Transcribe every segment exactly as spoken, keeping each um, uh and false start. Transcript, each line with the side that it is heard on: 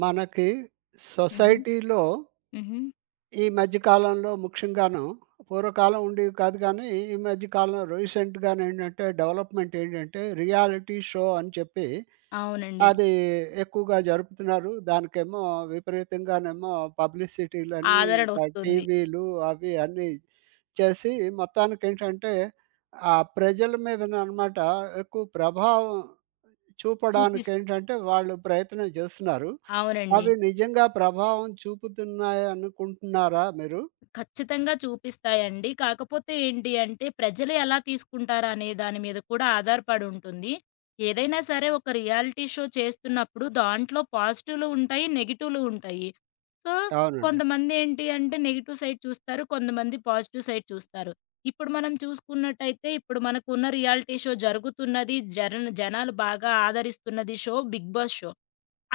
right: మనకి
left: హుహు.
right: సొసైటీలో
left: హుహు.
right: ఈ మధ్య కాలంలో ముఖ్యంగాను పూర్వకాలం ఉండేవి కాదు, కానీ ఈ మధ్య కాలంలో రీసెంట్‌గా ఏంటంటే డెవలప్‌మెంట్ ఏంటంటే రియాలిటీ షో అని చెప్పి
left: అవునండి.
right: అది ఎక్కువగా జరుపుతున్నారు. దానికేమో విపరీతంగానేమో పబ్లిసిటీలని
left: ఆదరణ
right: ఇంకా
left: వస్తుంది.
right: టీవీలు అవి అన్నీ చేసి మొత్తానికేంటంటే ఆ ప్రజల మీదననమాట ఎక్కువ ప్రభావం
left: చూపిస్
right: చూపడానికేంటంటే వాళ్ళు ప్రయత్నం చేస్తున్నారు.
left: అవునండి.
right: అవి నిజంగా ప్రభావం చూపుతున్నాయనుకుంటున్నారా మీరు?
left: ఖచ్చితంగా చూపిస్తాయండి. కాకపోతే ఏంటి అంటే ప్రజలు ఎలా తీసుకుంటారు అనే దాని మీద కూడా ఆధారపడి ఉంటుంది. ఏదైనా సరే ఒక రియాలిటీ షో చేస్తున్నప్పుడు దాంట్లో పాజిటివ్‌లు ఉంటాయి, నెగెటివ్‌లు ఉంటాయి. సో,
right: అవునండి.
left: కొంతమంది ఏంటి అంటే నెగెటివ్ సైడ్ చూస్తారు. కొంతమంది పాజిటివ్ సైడ్ చూస్తారు. ఇప్పుడు మనం చూసుకున్నట్టయితే ఇప్పుడు మనకున్న రియాలిటీ షో జరుగుతున్నది. జరన్ జనాలు బాగా ఆదరిస్తున్నది షో 'బిగ్ బాస్' షో.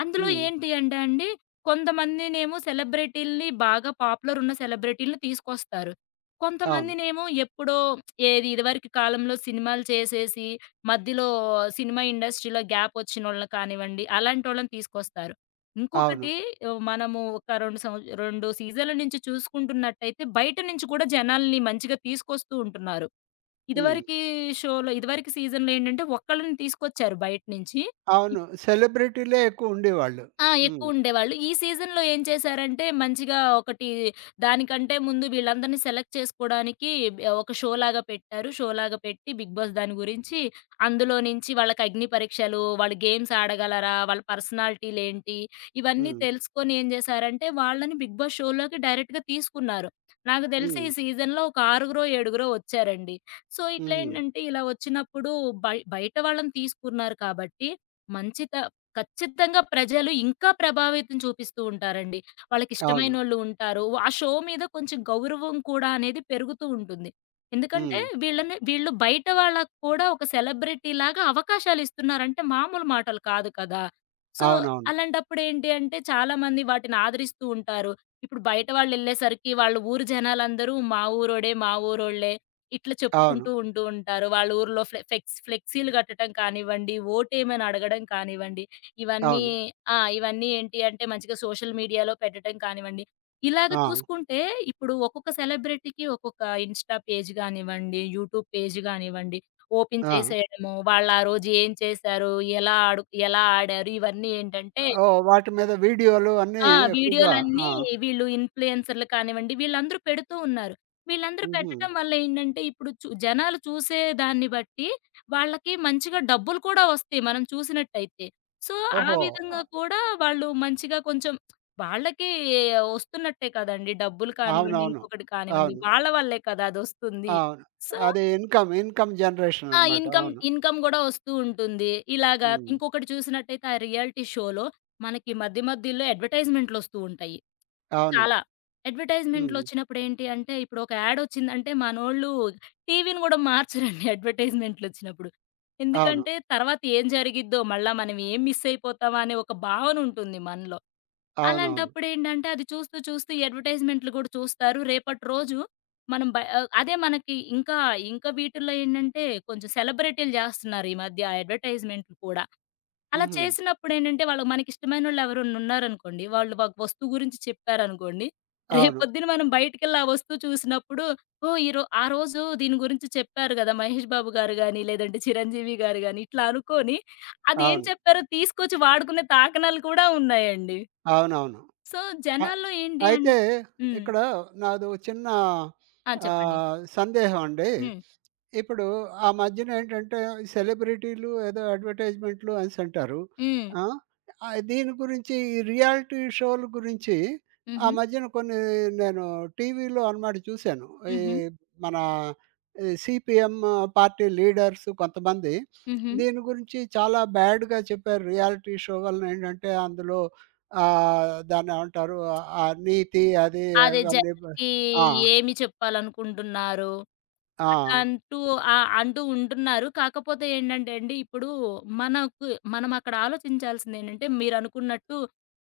left: అందులో
right: హ్మ్.
left: ఏంటి అంటే అండి, కొంతమందినేమో సెలబ్రిటీలని బాగా పాపులర్ ఉన్న సెలబ్రిటీలని తీసుకొస్తారు.
right: అవును.
left: కొంతమందినేమో ఎప్పుడో ఏది ఇదివరకు కాలంలో సినిమాలు చేసేసి, మధ్యలో సినిమా ఇండస్ట్రీలో గ్యాప్ వచ్చినోళ్ళని కానివ్వండి, అలాంటోళ్ళని తీసుకొస్తారు. ఇంకొకటి
right: అవును.
left: ఆహ్, మనము ఒక రెండు సంవ రెండు సీజన్ల నుంచి చూసుకుంటున్నట్టయితే బయట నుంచి కూడా జనాల్ని మంచిగా తీసుకొస్తూ ఉంటున్నారు.
right: హ్మ్.
left: ఇదివరకి షోలో ఇదివరకి సీజన్‌లో ఏంటంటే, ఒక్కళ్ళని తీసుకొచ్చారు బయట నుంచి.
right: అవును. సెలబ్రిటీలే ఎక్కువ ఉండేవాళ్ళు.
left: ఆ,
right: హ్మ్.
left: ఎక్కువుండేవాళ్ళు. ఈ సీజన్‌లో ఏం చేశారంటే, మంచిగా ఒకటి దానికంటే ముందు వీళ్ళందరిని సెలెక్ట్ చేసుకోడానికి ఆహ్, ఒక షోలాగా పెట్టారు. షోలాగా పెట్టి 'బిగ్ బాస్' దాని గురించి అందులో నుంచి వాళ్ళకి అగ్ని పరీక్షలు, వాళ్ళు గేమ్స్ ఆడగలరా? వాళ్ళ పర్సనాలిటీలేంటి? ఇవన్నీ
right: హ్మ్.
left: తెలుసుకొని ఏం చేశారంటే, వాళ్ళని 'బిగ్ బాస్' షోలోకి డైరెక్ట్‌గా తీసుకున్నారు. నాకు తెలిసి
right: హ్మ్.
left: ఈ సీజన్‌లో ఒక ఆరుగురో, ఏడుగురో వచ్చారండి. సో,
right: హుహు.
left: ఇట్లేంటంటే ఇలా వచ్చినప్పుడు బయ బయట వాళ్ళని తీసుకున్నారు కాబట్టి మంచిత ఖచ్చితంగా ప్రజలు ఇంకా ప్రభావితం చూపిస్తూ ఉంటారండి.
right: అవును.
left: వాళ్ళకిష్టమైనోళ్ళు ఉంటారు. ఆ షో మీద కొంచెం గౌరవం కూడా అనేది పెరుగుతూ ఉంటుంది. ఎందుకంటే
right: హ్మ్.
left: వీళ్ళని వీళ్ళు బయట వాళ్ళకి కూడా ఒక సెలబ్రిటీలాగా అవకాశాలిస్తున్నారంటే మామూలు మాటలు కాదు కదా! సో,
right: అవునవును.
left: అలాంటప్పుడేంటి అంటే చాలామంది వాటిని ఆదరిస్తూ ఉంటారు. ఇప్పుడు బయట వాళ్ళెళ్ళేసరికి వాళ్ళ ఊరు జనాలందరూ మా ఊరోడే, మా ఊరోళ్ళే ఇట్లా
right: అవును.
left: చెప్పుకుంటూ ఉంటూ ఉంటారు. వాళ్ళ ఊర్లో ఫ్లె ఫెక్స్ ఫ్లెక్సీలు కట్టడం కానివ్వండి, ఓటేయమని అడగడం కానివ్వండి. ఇవన్నీ
right: అవును.
left: ఆ! ఇవన్నీ ఏంటి అంటే మంచిగా సోషల్ మీడియాలో పెట్టటం కానివ్వండి. ఇలాగ
right: ఆ!
left: చూసుకుంటే ఇప్పుడు ఒక్కొక్క సెలబ్రిటీకి ఒక్కొక్క ఇన్‌స్టా పేజ్ గానివ్వండి, యూట్యూబ్ పేజ్ గానివ్వండి ఓపెన్
right: ఆ!
left: చేసేయడము. వాళ్ళు ఆ రోజు ఏం చేశారు? ఎలా ఆడు ఎలా ఆడారు? ఇవన్నీ ఏంటంటే
right: ఓహ్! వాటి మీద వీడియోలు అన్నీ
left: ఆ!
right: ఎక్కువగా.
left: వీడియోలన్నీ
right: ఆ!
left: వీళ్ళు ఇన్‌ఫ్లుయెన్సర్‌లు కానివ్వండి, వీళ్ళందరూ పెడుతూ ఉన్నారు. వీళ్ళందరూ
right: హుహు.
left: పెట్టటం వల్ల ఏంటంటే, ఇప్పుడు చు జనాలు చూసే దాన్ని బట్టి వాళ్ళకి మంచిగా డబ్బులు కూడా వస్తాయి మనం చూసినట్టయితే. సో, ఆ
right: ఓహో!
left: విధంగా కూడా వాళ్ళు మంచిగా కొంచెం వాళ్ళకి వస్తున్నట్టే కదండీ! డబ్బులు కానివ్వండి,
right: అవునవును.
left: ఇంకొకటి కానివ్వండి,
right: అవును.
left: వాళ్ళ వల్లే కదా అదొస్తుంది.
right: అవును.
left: సో,
right: అది ఇన్‌కమ్, ఇన్‌కమ్ జనరేషన్
left: ఆ!
right: అనమాట.
left: ఇన్‌కమ్
right: అవును.
left: ఇన్‌కమ్ గూడా వస్తూ ఉంటుంది. ఇలాగా
right: హ్మ్.
left: ఇంకొకటి చూసినట్టయితే, ఆ రియాలిటీ షోలో మనకి మధ్య మధ్యలో అడ్వర్టైజ్‌మెంట్‌లొస్తూ ఉంటాయి.
right: అవును.
left: చాలా.
right: హ్మ్.
left: అడ్వర్‌టైజ్‌మెంట్‌లొచ్చినప్పుడేంటి అంటే, ఇప్పుడు ఒక యాడొచ్చిందంటే మనోళ్ళు టీవీని గూడా మార్చరండి అడ్వర్‌టైజ్‌మెంట్‌లొచ్చినప్పుడు.
right: అవును.
left: ఎందుకంటే, తర్వాత ఏం జరిగిద్దో, మళ్ళా మనం ఏం మిస్ అయిపోతామా అనే ఒక భావనుంటుంది మనలో.
right: అవునవును.
left: అలాంటప్పుడేంటంటే, అది చూస్తూ, చూస్తూ ఈ అడ్వర్‌టైజ్‌మెంట్‌లు గూడా చూస్తారు. రేపటి రోజు మనం బ ఆహ్, అదే మనకి ఇంకా, ఇంకా వీటిల్లో ఏంటంటే, కొంచెం సెలబ్రిటీలు జేస్తున్నారు ఈ మధ్య అడ్వర్‌టైజ్‌మెంట్‌లు కూడా. అలా
right: హుహు.
left: చేసినప్పుడేంటంటే, వాళ్ళు మనకిష్టమైనోళ్ళు ఎవరన్నా ఉన్నారనుకోండి, వాళ్ళు ఒక వస్తువు గురించి చెప్పారనుకోండి,
right: అవును.
left: రేపొద్దున మనం బయటికెళ్ళి ఆ వస్తువు చూసినప్పుడు, ఓహ్! ఈరో ఆ రోజు దీని గురించి చెప్పారు గదా! మహేష్ బాబు గారు గాని, లేదంటే చిరంజీవి గారు గాని, ఇట్లా అనుకోని అదేం
right: అవును.
left: చెప్పారో తీసుకొచ్చి వాడుకునే తాకనాలు కూడా ఉన్నాయండి.
right: అవునవును.
left: సో,
right: అ
left: జనాల్లో ఏంటి అన్
right: అయితే
left: హ్మ్.
right: ఇక్కడ నాదో చిన్న
left: ఆ, చెప్పండి.
right: ఆహ్, సందేహం అండి.
left: హ్మ్.
right: ఇప్పుడు ఆ మధ్యన ఏంటంటే సెలబ్రిటీలు ఏదో అడ్వర్టైజ్‌మెంట్‌లు అనేసంటారు.
left: హ్మ్.
right: ఆ! ఆహ్, దీని గురించి ఈ రియాలిటీ షోల గురించి ఆ
left: హుహు.
right: మధ్యన కొన్ని నేను టీవీలో అనమాట చూశాను. ఈ
left: హుహు.
right: మన ఈ సీపీఎం పార్టీ లీడర్స్ కొంతమంది
left: హుహు.
right: దీని గురించి చాలా బ్యాడ్‌గా చెప్పారు. రియాలిటీ షో వలన ఏంటంటే అందులో ఆహ్, దాన్నేమంటారు? ఆ ఆ నీతి అది
left: అదే
right: అవన్నీ బ
left: జనాలకి
right: ఆ!
left: ఏమి చెప్పాలనుకుంటున్నారు?
right: ఆ!
left: అట్లా అంటూ ఆహ్, అంటూ ఉంటున్నారు. కాకపోతే ఏంటంటే అండి, ఇప్పుడు మనకు మనం అక్కడ ఆలోచించాల్సిందేంటంటే, మీరనుకున్నట్టు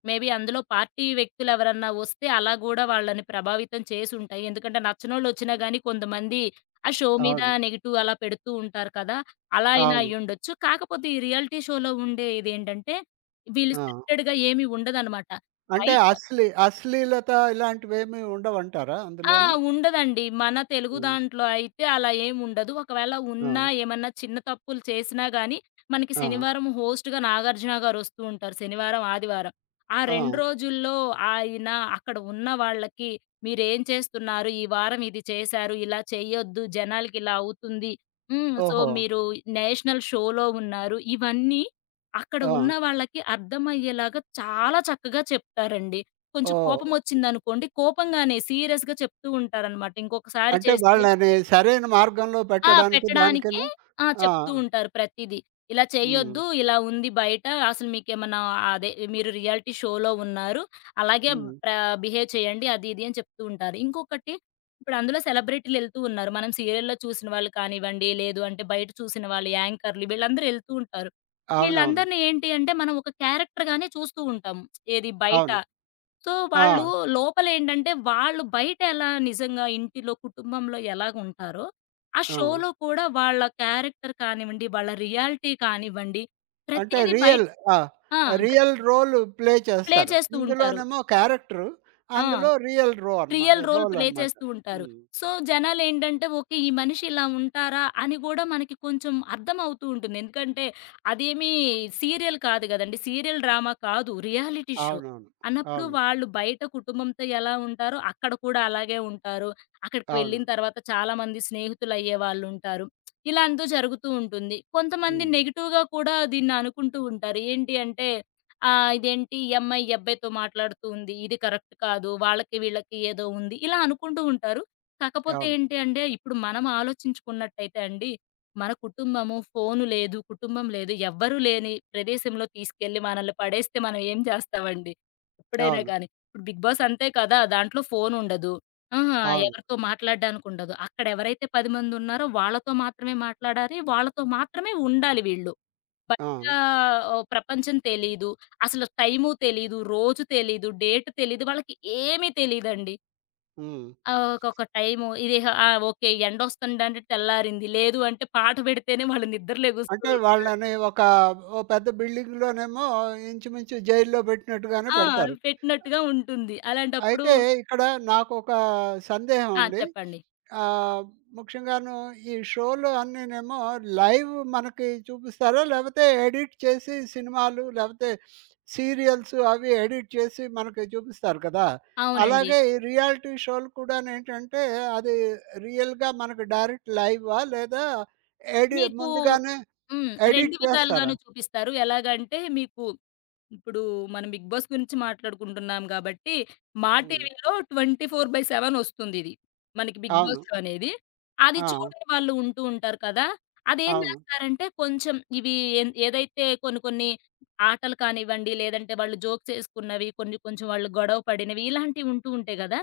left: మే బీ అందులో పార్టీ వ్యక్తులెవరన్నా వస్తే, అలా గూడా వాళ్ళని ప్రభావితం చేసుంటాయి. ఎందుకంటే, నచ్చనోళ్ళొచ్చినా గానీ కొంతమంది ఆ షో మీద
right: అవును.
left: నెగెటివ్ అలా పెడుతూ ఉంటారు కదా! అలా అయినా
right: అవును.
left: అయ్యుండొచ్చు. కాకపోతే, ఈ రియాలిటీ షోలో ఉండే ఇదేంటంటే, వీళ్ళు
right: ఆ!
left: స్క్రిప్టెడ్‌గా ఏమి ఉండదనమాట.
right: అంటే
left: బయట
right: అశ్లీ అశ్లీలత ఇలాంటివేమీ ఉండవంటారా
left: ఆ!
right: అందులోని?
left: ఉండదండి. మన తెలుగు
right: హ్మ్.
left: దాంట్లో అయితే అలా ఏముండదు. ఒకవేళ
right: ఆ!
left: ఉన్నా ఏమన్నా చిన్న తప్పులు చేసినా గానీ, మనకి
right: ఆ!
left: శనివారం హోస్ట్‌గా నాగార్జున గారొస్తూ ఉంటారు. శనివారం, ఆదివారం. ఆ
right: ఆ!
left: రెండు రోజుల్లో ఆయన అక్కడ ఉన్న వాళ్ళకి మీరేం చేస్తున్నారు? ఈ వారం ఇది చేశారు. ఇలా చేయొద్దు. జనాలకిలా అవుతుంది. హ్మ్. సో,
right: ఓహో!
left: మీరు నేషనల్ షోలో ఉన్నారు. ఇవన్నీ అక్కడ
right: ఆ!
left: ఉన్న వాళ్ళకి అర్థమయ్యేలాగా చాలా చక్కగా చెప్తారండి. కొంచెం
right: ఓహ్!
left: కోపమొచ్చిందనుకోండి, కోపంగానే సీరియస్‌గా చెప్తూ ఉంటారనమాట. ఇంకొకసారి
right: అంటే
left: చేస్తే
right: వాళ్ళని సరైన మార్గంలో
left: ఆ,
right: పెట్టడానికి
left: పెట్టడానికే
right: దానికేను.
left: ఆ,
right: ఆ!
left: చెప్తూ ఉంటారు ప్రతీదీ. ఇలా
right: హ్మ్.
left: చేయొద్దు, ఇలా ఉంది బయట. అసలు మీకేమన్నా అదే మీరు రియాలిటీ షోలో ఉన్నారు. అలాగే
right: హ్మ్.
left: ప్ర బిహేవ్ చేయండి అది ఇది అని చెప్తూ ఉంటారు. ఇంకొకటి ఇప్పుడు అందులో సెలబ్రిటీలు ఎళ్తూ ఉన్నారు. మనం సీరియల్‌లో చూసిన వాళ్ళు కానివ్వండి, లేదు అంటే బయట చూసిన వాళ్ళు యాంకర్‌లు వీళ్ళందరూ ఎళ్తూ ఉంటారు.
right: అవునవును.
left: వీళ్ళందరిని ఏంటి అంటే మనం ఒక క్యారెక్టర్‌గానే చూస్తూ ఉంటాము. ఏది బయట
right: అవును.
left: సో,
right: ఆ!
left: వాళ్ళు లోపలేంటంటే, వాళ్ళు బయటెలా నిజంగా ఇంటిలో, కుటుంబంలో ఎలాగుంటారో, ఆ
right: ఆ!
left: షోలో కూడా వాళ్ళ క్యారెక్టర్ కానివ్వండి, వాళ్ళ రియాలిటీ కానివ్వండి,
right: అంటే
left: ప్రతీది బయట
right: రియల్. ఆ!
left: ఆ! ప్ర
right: రియల్ రోల్ ప్లే
left: ప్లే
right: చేస్తారు.
left: చేస్తూ ఉంటారు.
right: ఇందులోనేమో క్యారెక్టరు,
left: ఆ,
right: అందులో రియల్ రో అన్మా
left: రియల్ రోల్
right: రోల్
left: ప్లే
right: అనమాట.
left: చేస్తూ ఉంటారు.
right: హ్మ్.
left: సో, జనాలేంటంటే ఓకే. ఈ మనిషి ఇలా ఉంటారా? అని గూడా మనకి కొంచెం అర్థమవుతూ ఉంటుంది. ఎందుకంటే అదేమీ సీరియల్ కాదు గదండీ! సీరియల్ డ్రామా కాదు. Reality show.
right: అవునవును.
left: అన్నప్పుడు
right: అవును.
left: వాళ్ళు బయట కుటుంబంతో ఎలా ఉంటారో అక్కడ కూడా అలాగే ఉంటారు. అక్కడికి వెళ్ళిన
right: అవును.
left: తర్వాత చాలా మంది స్నేహితులయ్యేవాళ్ళుంటారు. ఇలా అంతా జరుగుతూ ఉంటుంది. కొంతమంది
right: హ్మ్.
left: నెగెటివ్‌గా కూడా దీన్ని అనుకుంటూ ఉంటారు. ఏంటి అంటే ఆ, ఇదేంటి ఈ అమ్మాయి, ఈ అబ్బాయితో మాట్లాడుతూ ఉంది. ఇది కరెక్ట్ కాదు. వాళ్ళకి వీళ్ళకి ఏదో ఉంది. ఇలా అనుకుంటూ ఉంటారు. కాకపోతే
right: అవును.
left: ఏంటి అంటే ఇప్పుడు మనం ఆలోచించుకున్నట్టయితే అండి, మన కుటుంబము, ఫోను లేదు, కుటుంబం లేదు, ఎవ్వరు లేని ప్రదేశంలో తీసుకెళ్ళి మనల్ని పడేస్తే మనం ఏం చేస్తామండి? ఎప్పుడైనా
right: అవును.
left: గాని. ఇప్పుడు 'బిగ్ బాస్' అంతే కదా! దాంట్లో ఫోను ఉండదు. ఆహా!
right: అవును.
left: ఎవరితో మాట్లాడడానికి ఉండదు. అక్కడ ఎవరైతే పది మంది ఉన్నారో వాళ్ళతో మాత్రమే మాట్లాడాలి. వాళ్ళతో మాత్రమే ఉండాలి వీళ్ళు. బయట
right: ఆ!
left: ఆహ్, ప్రపంచం తెలీదు. అసలు టైము తెలీదు. రోజు తెలీదు. డేట్ తెలీదు. వాళ్ళకి ఏమీ తెలీదండి.
right: హ్మ్.
left: ఆహ్, ఒకొక టైము ఇది ఆ! ఓకే. ఎండొస్తుందంటే తెల్లారింది. లేదు అంటే పాట పెడితేనే వాళ్ళు నిద్ర లెగుస్తూ
right: అంటే వాళ్ళని ఒక ఓ పెద్ద బిల్డింగ్‌లోనేమో ఇంచుమించు జైల్లో పెట్టినట్టుగానే
left: ఆ,
right: పెడతారు.
left: పెట్టినట్టుగా ఉంటుంది. అలాంటప్పుడు
right: అయితే ఇక్కడ నాకొక సందేహం
left: ఆ,
right: అండి.
left: చెప్పండి.
right: ఆహ్, ముఖ్యంగాను ఈ షోలు అన్నీనేమో లైవ్ మనకి చూపిస్తారా? లేపోతే ఎడిట్ చేసి సినిమాలు లేపోతే సీరియల్స్ అవి ఎడిట్ చేసి మనకి చూపిస్తారు కదా!
left: అవునండి.
right: అలాగే ఈ రియాలిటీ షోలు కూడానేంటంటే అది రియల్‌గా మనకు డైరెక్ట్ లైవా? లేదా ఎడి
left: మీకు
right: ముందుగానే
left: హ్మ్. రెండు
right: ఎడిట్ చేస్తారా?
left: విధాలుగాను చూపిస్తారు. ఎలాగంటే మీకు ఇప్పుడు మనం 'బిగ్ బాస్' గురించి మాట్లాడుకుంటున్నాం గాబట్టి, మా
right: హ్మ్.
left: టీవీలో ట్వంటీ ఫోర్ బై సెవన్ వస్తుందిది. మనకి 'బిగ్
right: అవును.
left: బాస్' షో అనేది. అది
right: ఆ!
left: చూడని వాళ్ళు ఉంటూ ఉంటారు కదా! అదేం
right: అవును.
left: జేస్తారంటే, కొంచెం ఇవి ఎన్ ఏదైతే కొన్ని కొన్ని ఆటలు కానివ్వండి, లేదంటే వాళ్ళు జోక్స్ ఏసుకున్నవి, కొన్ని కొంచెం వాళ్ళు గొడవ పడినవి, ఇలాంటివి ఉంటూ ఉంటాయి గదా!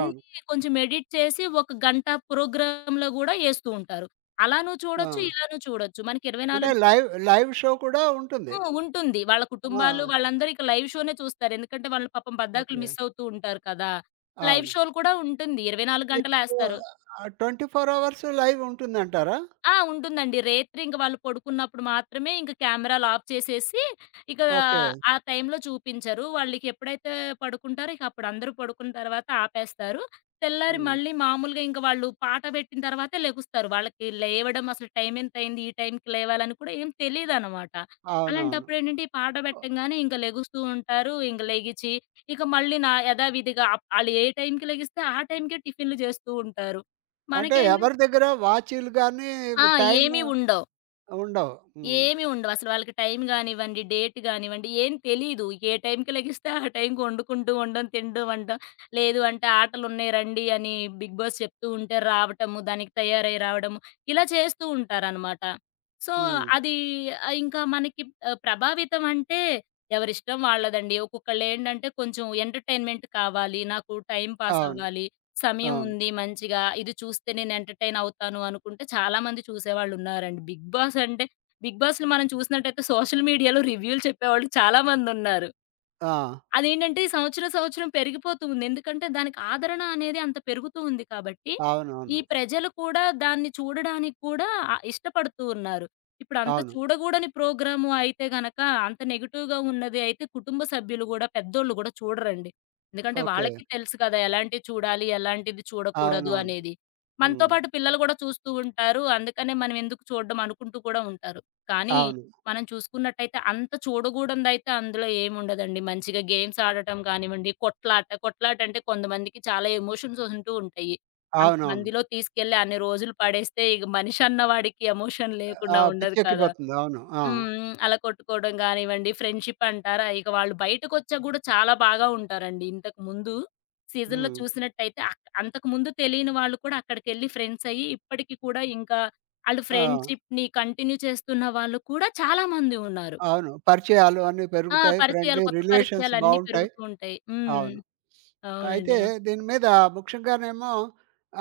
right: అవును.
left: కొంచెం ఎడిట్ చేసి, ఒక గంట ప్రోగ్రామ్‌లో గూడా ఏస్తూ ఉంటారు. అలానూ
right: ఆ!
left: చూడొచ్చు, ఇలానూ చూడొచ్చు. మనకి ఇరవై
right: అంటే
left: నాలుగు
right: లైవ్ లైవ్ షో కూడా
left: ఆ,
right: ఉంటుంది.
left: ఉంటుంది. వాళ్ళ
right: ఆ!
left: కుటుంబాలు హ్మ్. వాళ్ళందరూ ఇక లైవ్ షోనే చూస్తారు. ఎందుకంటే వాళ్ళు పాపం పద్దాకులు
right: ఓకే.
left: మిస్ అవుతూ ఉంటారు కదా! లైవ్
right: అవును.
left: షోలు కూడా ఉంటుంది. ఇరవై నాలుగు
right: ఇప్పుడు
left: గంటలేస్తారు.
right: ఆహ్, ఇరవై నాలుగు అవర్స్ లైవ్ ఉంటుందంటారా?
left: ఆ, ఉంటుందండి. రేత్రి ఇంక వాళ్ళు పడుకున్నప్పుడు మాత్రమే ఇంక కెమెరాలు ఆఫ్ చేసేసి, ఇక
right: ఓకే.
left: ఆ టైంలో చూపించరు. వాళ్ళకెప్పుడైతే పడుకుంటారో ఇక అప్పుడు అందరూ పడుకున్న తర్వాత ఆపేస్తారు. తెల్లారి
right: హ్మ్.
left: మళ్ళీ మామూలుగా ఇంక వాళ్ళు పాట పెట్టిన తర్వాతే లెగుస్తారు. వాళ్ళకి లేవడం అసలు టైం ఎంతయింది? ఈ టైంకి లేవాలని కూడా ఏం తెలీదనమాట.
right: అవునవును.
left: అలాంటప్పుడేంటంటే, ఈ పాట పెట్టంగానే ఇంక లెగుస్తూ ఉంటారు. ఇంక లెగిచి, ఇక మళ్ళీ నా యథావిధిగా అప్ ఆళ్ళు ఏ టైంకి లెగిస్తే ఆ టైంకే టిఫిన్‌లు చేస్తూ ఉంటారు.
right: అంటే
left: మనకేంటం
right: ఎవరి దగ్గర వాచీలు గాని,
left: ఆ,
right: టైమ్
left: ఏమి ఉండవు.
right: ఉండవు. హ్మ్.
left: ఏమి ఉండవు. అసలు వాళ్ళకి టైం గానివ్వండి, డేట్ గానివ్వండి ఏం తెలీదు. ఏ టైంకి లెగిస్తే ఆ టైంకి వండుకుంటూ ఉండడం, తినడం, వండడం. లేదు అంటే ఆటలున్నాయి రండి అని బిగ్ బాస్ చెప్తూ ఉంటే రావటము, దానికి తయారై రావడము, ఇలా చేస్తూ ఉంటారనమాట. సో,
right: హ్మ్.
left: అది ఆహ్, ఇంకా మనకి ఆహ్, ప్రభావితం అంటే ఎవరిష్టం వాళ్ళదండి. ఒక్కొక్కళ్ళేంటంటే కొంచెం ఎంటర్‌టైన్‌మెంట్ కావాలి, నాకు టైం పాస్
right: అవును.
left: అవ్వాలి, సమయం
right: అవును.
left: ఉంది మంచిగా, ఇది చూస్తే నేను ఎంటర్‌టైన్ అవుతాను అనుకుంటే చాలామంది చూసేవాళ్ళున్నారండి. బిగ్ బాస్ అంటే బిగ్ బాస్‌లో మనం చూసినట్టయితే సోషల్ మీడియాలో రివ్యూలు చెప్పేవాళ్ళు చాలా మందున్నారు.
right: ఆ!
left: అదేంటంటే ఈ సంవత్సరం, సంవత్సరం పెరిగిపోతూ ఉంది. ఎందుకంటే దానికి ఆదరణ అనేది అంత పెరుగుతూ ఉంది కాబట్టి, ఈ
right: అవునవును.
left: ప్రజలు కూడా దాన్ని చూడడానికి కూడా ఆహ్, ఇష్టపడుతూ ఉన్నారు. ఇప్పుడు అంత
right: అవును.
left: చూడగూడని ప్రోగ్రాము అయితే గనక అంత నెగెటివ్‌గా ఉన్నది అయితే కుటుంబ సభ్యులు గూడా పెద్దోళ్ళు గూడా చూడరండి. ఎందుకంటే
right: ఓకే.
left: వాళ్ళకి తెలుసు కదా! ఎలాంటివి చూడాలి, ఎలాంటిది చూడకూడదు
right: అవునవును.
left: అనేది. మనతో
right: హ్మ్.
left: పాటు పిల్లలు గూడా చూస్తూ ఉంటారు. అందుకనే మనం ఎందుకు చూడడం అనుకుంటూ కూడా ఉంటారు. కానీ
right: అవును.
left: మనం చూసుకున్నట్టయితే అంత చూడగూడందయితే అందులో ఏముండదండి. మంచిగా గేమ్స్ ఆడటం కానివ్వండి, కొట్లాట. కొట్లాట అంటే కొంతమందికి చాలా ఎమోషన్స్ ఉంటూ ఉంటాయి.
right: అవునవును.
left: అంతమందిలో తీసుకెళ్ళి అన్ని రోజులు పడేస్తే ఇక మనిషన్న వాడికి ఎమోషన్
right: ఆ!
left: లేకుండా ఉండదు కదా!
right: పిచ్చెక్కిపోతుంది. అవును. ఆ!
left: హ్మ్. అలా కొట్టుకోవడం గానివ్వండి, ఫ్రెండ్‌షిప్ అంటారా, ఇక వాళ్ళు బయటకొచ్చాక గూడా చాలా బాగా ఉంటారండి. ఇంతకు ముందు సీజన్‌లో
right: హ్మ్.
left: చూసినట్టయితే అక్ అంతకుముందు తెలియని వాళ్ళు కూడా అక్కడికెళ్ళి ఫ్రెండ్స్ అయ్యి, ఇప్పటికి కూడా ఇంకా ఆళ్ళు
right: ఆ!
left: ఫ్రెండ్‌షిప్‌ని కంటిన్యూ చేస్తున్న వాళ్ళు కూడా చాలా మంది ఉన్నారు.
right: అవును. పరిచయాలు అన్నీ
left: ఆ,
right: పెరుగుతాయి.
left: పరిచయాలు
right: ఫ్రెండ్లీ
left: కొత్త
right: రిలేషన్స్
left: పరిచయాలన్నీ
right: బావుంటాయి.
left: పెరుగుతూ ఉంటాయి. హ్మ్.
right: అవును.
left: అవునండి.
right: అయితే
left: అవును.
right: దీని మీద ముఖ్యంగానేమో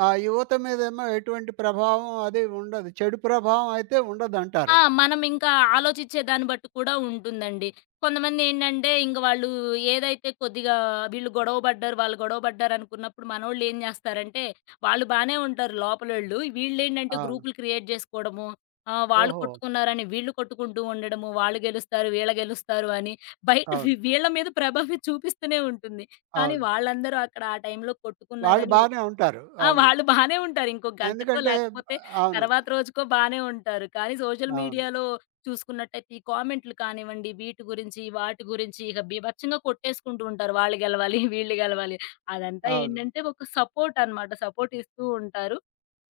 right: ఆహ్, యువత మీదేమో ఎటువంటి ప్రభావం అది ఉండదు. చెడు ప్రభావం అయితే ఉండదంటారు?
left: ఆ, మనమింకా ఆలోచిచ్చే దాన్ని బట్టి కూడా ఉంటుందండి. కొంతమందేంటంటే, ఇంక వాళ్ళు ఏదైతే కొద్దిగా వీళ్ళు గొడవ పడ్డారు, వాళ్ళు గొడవ పడ్డారనుకున్నప్పుడు మనోళ్ళేం జేస్తారంటే, వాళ్ళు బానే ఉంటారు లోపలోళ్ళు. వీళ్ళేంటంటే
right: అవును.
left: గ్రూపులు క్రియేట్ జేసుకోవడము, ఆహ్, వాళ్ళు
right: ఓహో!
left: కొట్టుకున్నారని వీళ్ళు కొట్టుకుంటూ ఉండడము, వాళ్ళు గెలుస్తారు, వీళ్ళు గెలుస్తారు అని బయట వి
right: అవును.
left: వీళ్ళ మీద ప్రభావం చూపిస్తూనే ఉంటుంది. కానీ
right: అవును.
left: వాళ్ళందరూ అక్కడ ఆ టైంలో కొట్టుకున్నా
right: వాళ్ళు
left: గాని
right: బానే ఉంటారు.
left: ఆ,
right: అవును.
left: వాళ్ళు బానే ఉంటారు. ఇంకో గంటకో
right: ఎందుకంటే
left: లేకపోతే
right: అవును.
left: తర్వాత రోజుకో బానే ఉంటారు. కానీ సోషల్
right: అవును.
left: మీడియాలో చూసుకున్నట్టయితే ఈ కామెంట్లు కానివ్వండి, వీటి గురించి, వాటి గురించి ఇక బీభత్సంగా కొట్టేసుకుంటూ ఉంటారు. వాళ్ళు గెలవాలి, వీళ్ళు గెలవాలి. అదంతా
right: అవును.
left: ఏంటంటే ఒక సపోర్ట్ అన్నమాట. సపోర్ట్ ఇస్తూ ఉంటారు.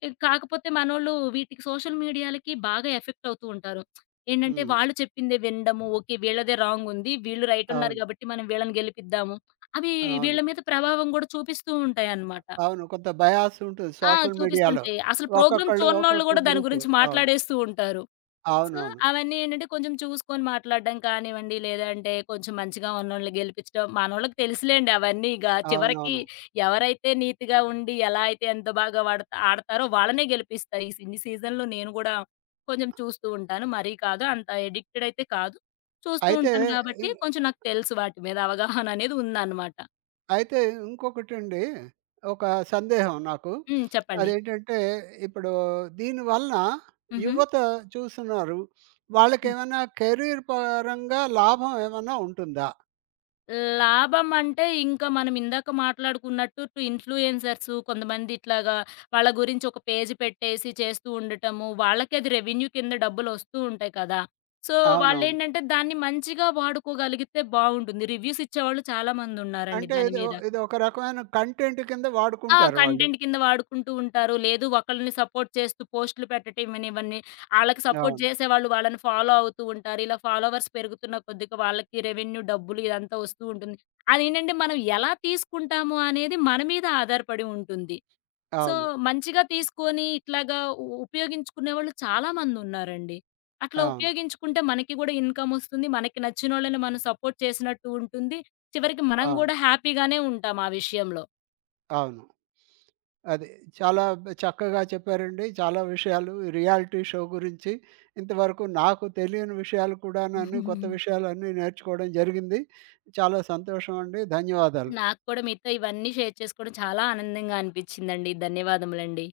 left: ఇక కాకపోతే మనోళ్ళు వీటికి సోషల్ మీడియాలకి బాగా ఎఫెక్ట్ అవుతూ ఉంటారు. ఏంటంటే
right: హ్మ్.
left: వాళ్ళు చెప్పిందే వినడము. ఓకే. వీళ్ళదే రాంగ్ ఉంది. వీళ్ళు రైట్ ఉన్నారు
right: అవును.
left: కాబట్టి మనం వీళ్ళని గెలిపిద్దాము. అవి
right: అవును.
left: వీళ్ళ మీద ప్రభావం కూడా చూపిస్తూ ఉంటాయన్నమాట.
right: అవును. కొంత బయాస్ ఉంటుంది
left: ఆ,
right: సోషల్ మీడియాలో.
left: చూపిస్తుంటాయి. అసలు ప్రోగ్రామ్
right: ఒక్కొక్కళ్ళు
left: చూడనోళ్ళు గూడా
right: ఒక్కొక్క
left: దాని
right: గ్రూపు.
left: గురించి
right: అవును.
left: మాట్లాడేస్తూ ఉంటారు. సో,
right: అవునవును.
left: అవన్నీ ఏంటంటే కొంచెం చూసుకొని మాట్లాడడం కానివ్వండి, లేదంటే కొంచెం మంచిగా ఉన్నోళ్ళని గెలిపించడం మనోళ్ళకి తెలుసులేండి అవన్నీ ఇగ. చివరికి
right: అవునవును.
left: ఎవరైతే నీతిగా ఉండి, ఎలా అయితే ఎంత బాగా వాడతా ఆడతారో వాళ్ళనే గెలిపిస్తారు. ఈ సీ ఈ సీజన్‌లో నేను గూడా కొంచెం చూస్తూ ఉంటాను. మరీ కాదు, అంత ఎడిక్టెడ్ అయితే కాదు. చూస్తూ
right: అయితే
left: ఉంటాను గాబట్టి
right: ఇం
left: కొంచెం నాకు తెలుసు వాటి మీద అవగాహన అనేది ఉందన్నమాట.
right: అయితే ఇంకొకటండి ఒక సందేహం నాకు.
left: హ్మ్. చెప్పండి.
right: అదేంటంటే ఇప్పుడు దీని వలన
left: హుహు. హ్మ్.
right: యువత చూస్తున్నారు. వాళ్ళకేమైనా కెరీర్ పరంగా లాభం ఏమన్నా ఉంటుందా?
left: లాభం అంటే ఇంకా మనం ఇందాక మాట్లాడుకున్నట్టు టు ఇన్‌ఫ్లుయెన్సర్స్ కొంతమంది ఇట్లాగా వాళ్ళ గురించి ఒక పేజ్ పెట్టేసి చేస్తూ ఉండటము. వాళ్ళకి అది రెవెన్యూ కింద డబ్బులొస్తూ ఉంటాయి కదా! సో,
right: అవునవును.
left: వాళ్ళేంటంటే దాన్ని మంచిగా వాడుకోగలిగితే బావుంటుంది. రివ్యూస్ ఇచ్చేవాళ్ళు చాలా మందున్నారండి
right: అంటే
left: దాని
right: ఇదో
left: మీద.
right: ఇదొక రకమైన కంటెంట్ కింద
left: ఆ,
right: వాడుకుంటారు వాళ్ళు.
left: కంటెంట్ కింద వాడుకుంటూ ఉంటారు. లేదు ఒకళ్ళని సపోర్ట్ చేస్తూ పోస్టులు పెట్టటమనివ్వని, ఆళ్ళకి సపోర్ట్
right: అవును.
left: చేసేవాళ్ళు వాళ్ళని ఫాలో అవుతూ ఉంటారు. ఇలా ఫాలోవర్స్ పెరుగుతున్న కొద్దిగా వాళ్ళకి రెవెన్యూ డబ్బులు ఇదంతా వస్తూ ఉంటుంది. అదేంటంటే మనం ఎలా తీసుకుంటాము అనేది మన మీద ఆధారపడి ఉంటుంది. సో,
right: అవును.
left: మంచిగా తీసుకొని ఇట్లాగా ఉ ఉపయోగించుకునేవాళ్ళు చాలా మందున్నారండి. అట్లా
right: అవును. అవును.
left: ఉపయోగించుకుంటే మనకి గూడా ఇన్‌కమొస్తుంది. మనకి నచ్చినోళ్ళని మనం సపోర్ట్ చేసినట్టు ఉంటుంది. చివరికి మనం
right: అవును.
left: గూడా హ్యాపీగానే ఉంటాం ఆ విషయంలో.
right: అవును. అది. చాలా బ్ చక్కగా చెప్పారండి. చాలా విషయాలు రియాలిటీ షో గురించి, ఇంతవరకు నాకు తెలియని విషయాలు కూడానన్నీ కొత్త విషయాలన్నీ నేర్చుకోవడం జరిగింది. చాలా సంతోషం అండి. ధన్యవాదాలు.
left: నాకు కూడా మీతో ఇవన్నీ షేర్ చేసుకోవడం చాలా ఆనందంగా అనిపించిందండి. ధన్యవాదములండి.